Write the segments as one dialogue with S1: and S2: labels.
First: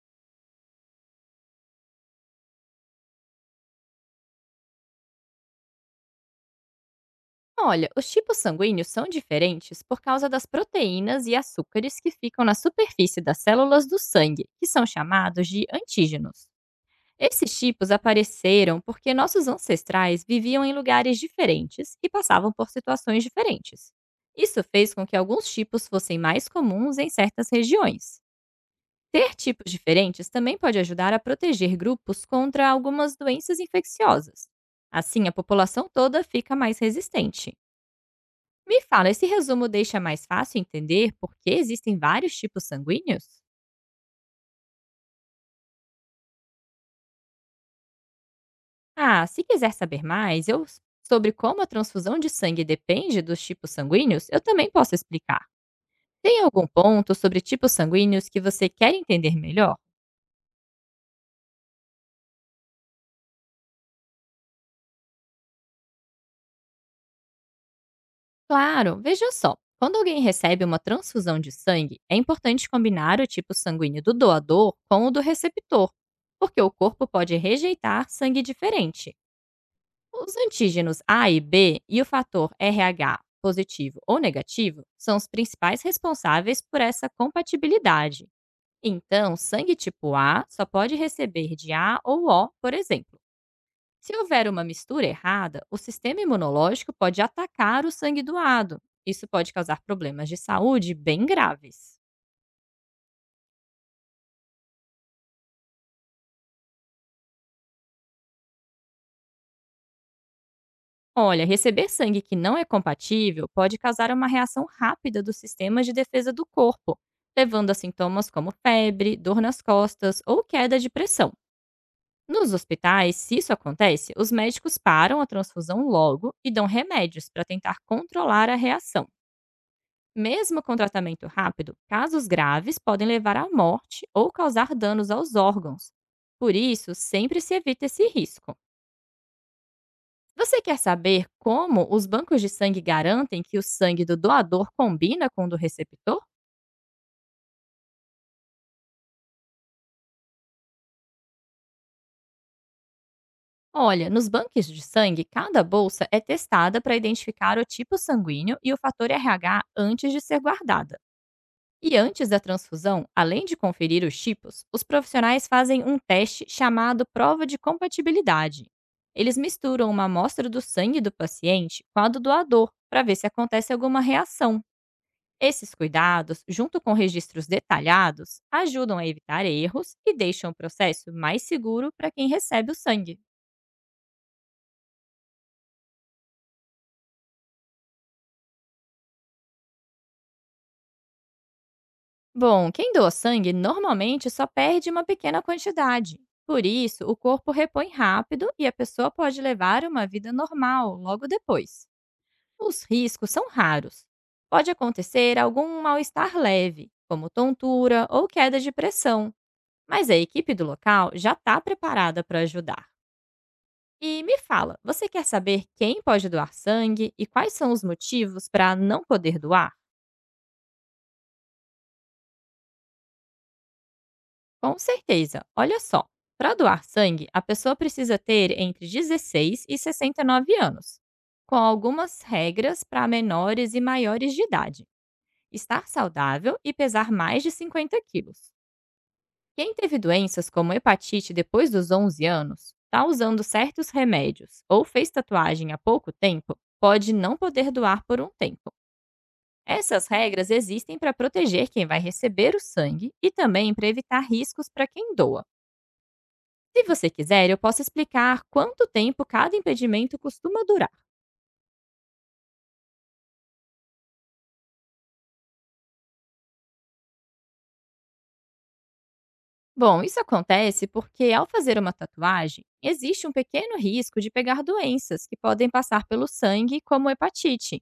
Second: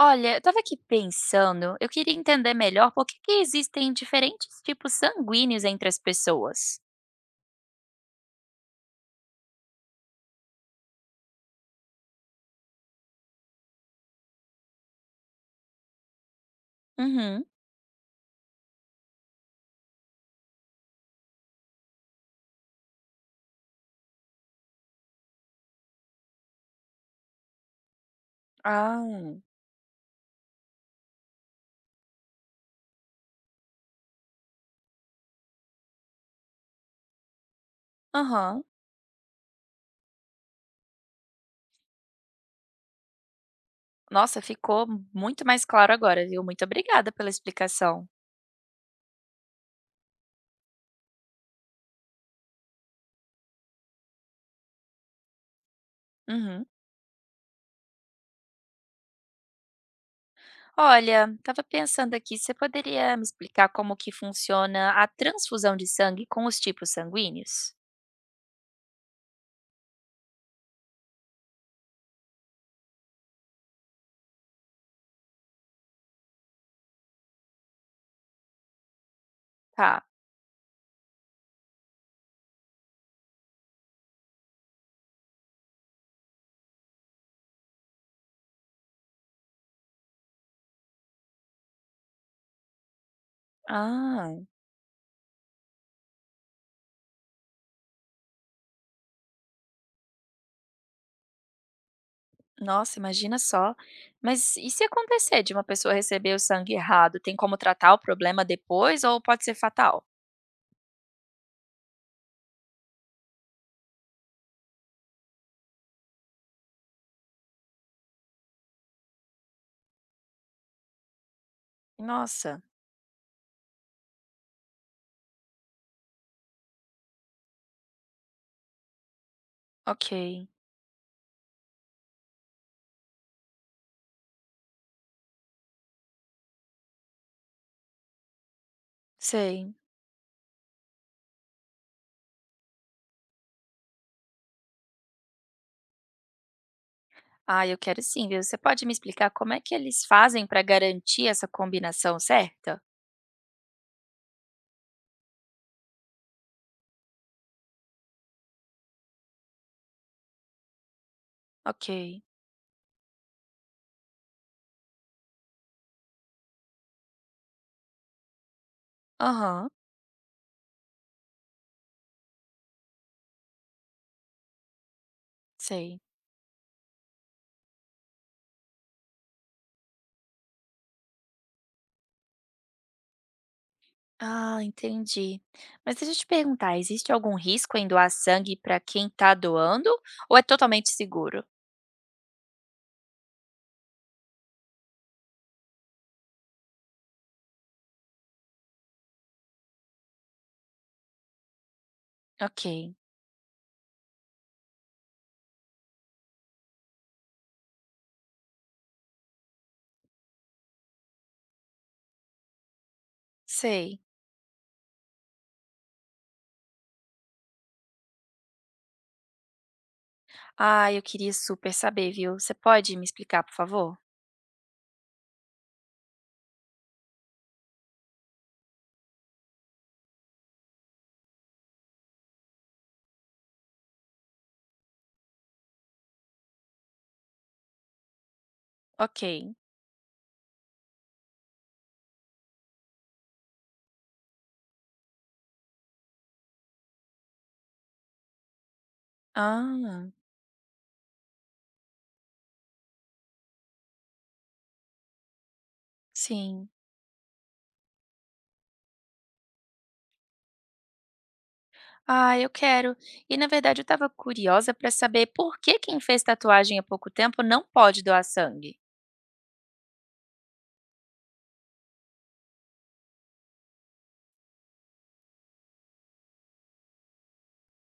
S1: Olha, eu estava aqui pensando, eu queria entender melhor por que que existem diferentes tipos sanguíneos entre as pessoas.
S2: Olha, os tipos sanguíneos são diferentes por causa das proteínas e açúcares que ficam na superfície das células do sangue, que são chamados de antígenos.
S1: Uhum.
S2: Esses tipos apareceram porque nossos ancestrais viviam em lugares diferentes e passavam por situações diferentes. Isso fez com que alguns tipos fossem mais comuns em certas regiões. Ter
S1: Ah.
S2: tipos diferentes também pode ajudar a proteger grupos contra algumas doenças infecciosas. Assim, a população toda fica mais resistente.
S1: Aham.
S2: Me fala, esse resumo deixa mais fácil entender por que existem vários tipos sanguíneos?
S1: Nossa, ficou muito mais claro agora, viu? Muito obrigada pela explicação.
S2: Ah, se quiser saber mais eu sobre como a transfusão de sangue depende dos tipos sanguíneos, eu também posso explicar. Tem
S1: Uhum.
S2: algum ponto sobre tipos sanguíneos que você quer entender melhor?
S1: Olha, estava pensando aqui, você poderia me explicar como que funciona a transfusão de sangue com os tipos sanguíneos?
S2: Claro, veja só. Quando alguém recebe uma transfusão de sangue, é importante combinar o tipo sanguíneo do doador com o do receptor, porque o corpo pode rejeitar sangue diferente.
S1: Tá.
S2: Os antígenos A e B e o fator RH positivo ou negativo são os principais responsáveis por essa compatibilidade. Então, sangue tipo A só pode receber de A ou O, por exemplo. Se
S1: Ah.
S2: houver uma mistura errada, o sistema imunológico pode atacar o sangue doado. Isso pode causar problemas de saúde bem graves.
S1: Nossa, imagina só. Mas e se acontecer de uma pessoa receber o sangue errado, tem como tratar o problema depois ou pode ser fatal?
S2: Olha, receber sangue que não é compatível pode causar uma reação rápida dos sistemas de defesa do corpo, levando a sintomas como febre, dor nas costas ou queda de pressão. Nos
S1: Nossa,
S2: hospitais, se isso acontece, os médicos param a transfusão logo e dão remédios para tentar controlar a reação.
S1: ok,
S2: Mesmo com tratamento rápido, casos graves podem levar à morte ou causar danos aos órgãos. Por isso, sempre se evita esse risco.
S1: sei.
S2: Você quer saber como os bancos de sangue garantem que o sangue do doador combina com o do receptor?
S1: Ah, eu quero sim, viu? Você pode me explicar como é que eles fazem para garantir essa combinação certa?
S2: Olha, nos bancos de sangue, cada bolsa é testada para identificar o tipo sanguíneo e o fator RH antes de ser guardada.
S1: Ok,
S2: E antes da transfusão, além de conferir os tipos, os profissionais fazem um teste chamado prova de compatibilidade. Eles
S1: aham,
S2: misturam uma amostra do sangue do paciente com a do doador para ver se acontece alguma reação. Esses
S1: sei.
S2: cuidados, junto com registros detalhados, ajudam a evitar erros e deixam o processo mais seguro para quem recebe o sangue.
S1: Ah, entendi. Mas deixa eu te perguntar, existe algum risco em doar sangue para quem tá doando ou é totalmente seguro?
S2: Bom, quem doa sangue normalmente só perde uma pequena quantidade. Por isso, o corpo repõe rápido e a pessoa pode levar uma vida normal logo depois.
S1: Ok,
S2: Os riscos são raros. Pode acontecer algum mal-estar leve, como tontura ou queda de pressão, mas a equipe do local já está preparada para ajudar.
S1: sei.
S2: E me fala, você quer saber quem pode doar sangue e quais são os motivos para não poder doar?
S1: Ah, eu queria super saber, viu? Você pode me explicar, por favor?
S2: Com certeza. Olha só, para doar sangue, a pessoa precisa ter entre 16 e 69 anos, com algumas regras para menores e maiores de idade, estar saudável e pesar mais de 50 quilos.
S1: Ok.
S2: Quem teve doenças como hepatite depois dos 11 anos, está usando certos remédios ou fez tatuagem há pouco tempo, pode não poder doar por um tempo.
S1: Ah,
S2: Essas regras existem para proteger quem vai receber o sangue e também para evitar riscos para quem doa.
S1: sim.
S2: Se você quiser, eu posso explicar quanto tempo cada impedimento costuma durar.
S1: Ah, eu quero. E na verdade eu estava curiosa para saber por que quem fez tatuagem há pouco tempo não pode doar sangue.
S2: Bom, isso acontece porque ao fazer uma tatuagem, existe um pequeno risco de pegar doenças que podem passar pelo sangue, como hepatite.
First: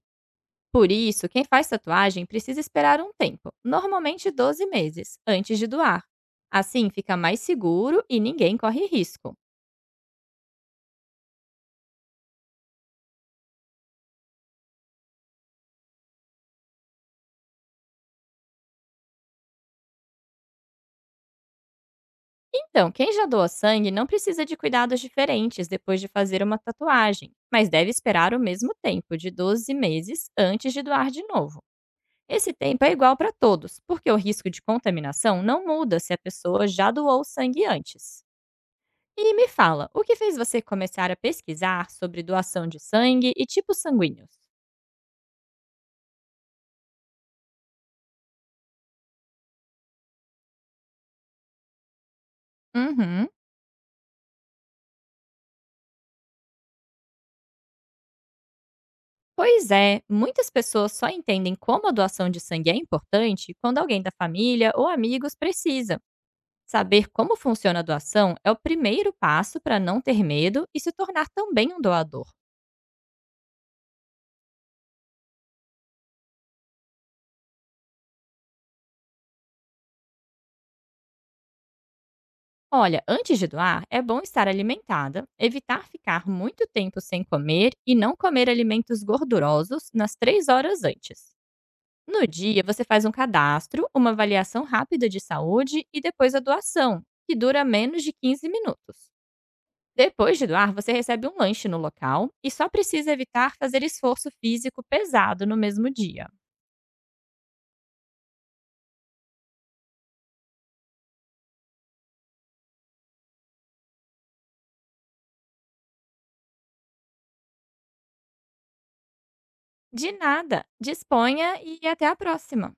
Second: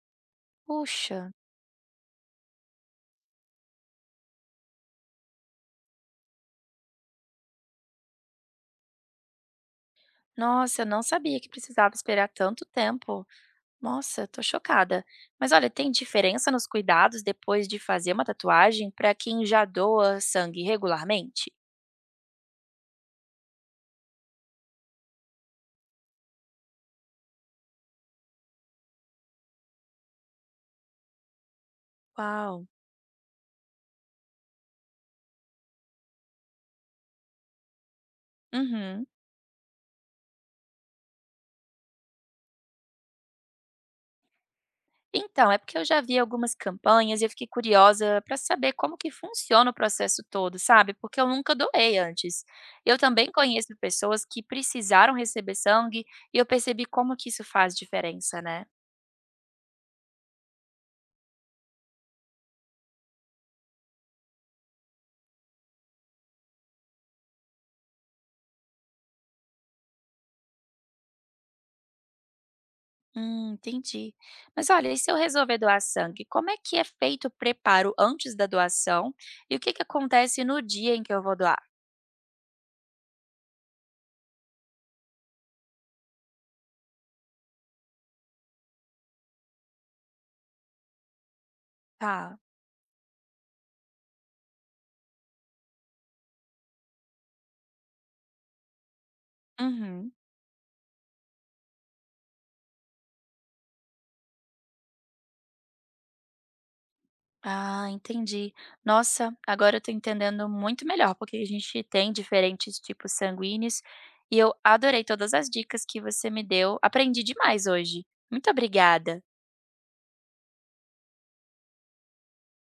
S2: Por
S1: Puxa,
S2: isso, quem faz tatuagem precisa esperar um tempo, normalmente 12 meses, antes de doar. Assim fica mais seguro e ninguém corre risco.
S1: nossa, eu não sabia que precisava esperar tanto tempo. Nossa, tô chocada. Mas olha, tem diferença nos cuidados depois de fazer uma tatuagem para quem já doa sangue regularmente?
S2: Então, quem já doa sangue não precisa de cuidados diferentes depois de fazer uma tatuagem, mas deve esperar o mesmo tempo, de 12 meses, antes de doar de novo. Esse
S1: Uau.
S2: tempo é igual para todos, porque o risco de contaminação não muda se a pessoa já doou sangue antes.
S1: Uhum.
S2: E me fala, o que fez você começar a pesquisar sobre doação de sangue e tipos sanguíneos?
S1: Então, é porque eu já vi algumas campanhas e eu fiquei curiosa para saber como que funciona o processo todo, sabe? Porque eu nunca doei antes. Eu
S2: Uhum.
S1: também conheço pessoas que precisaram receber sangue e eu percebi como que isso faz diferença, né?
S2: Pois é, muitas pessoas só entendem como a doação de sangue é importante quando alguém da família ou amigos precisa. Saber como funciona a doação é o primeiro passo para não ter medo e se tornar também um doador.
S1: Entendi. Mas olha, e se eu resolver doar sangue, como é que é feito o preparo antes da doação e o que que acontece no dia em que eu vou doar?
S2: Olha, antes de doar, é bom estar alimentada, evitar ficar muito tempo sem comer e não comer alimentos gordurosos nas 3 horas antes. No
S1: Tá.
S2: dia, você faz um cadastro, uma avaliação rápida de saúde e depois a doação, que dura menos de 15 minutos.
S1: Uhum.
S2: Depois de doar, você recebe um lanche no local e só precisa evitar fazer esforço físico pesado no mesmo dia.
S1: Ah, entendi. Nossa, agora eu tô entendendo muito melhor, porque a gente tem diferentes tipos sanguíneos e eu adorei todas as dicas que você me deu. Aprendi demais hoje. Muito obrigada.
S2: De nada. Disponha e até a próxima.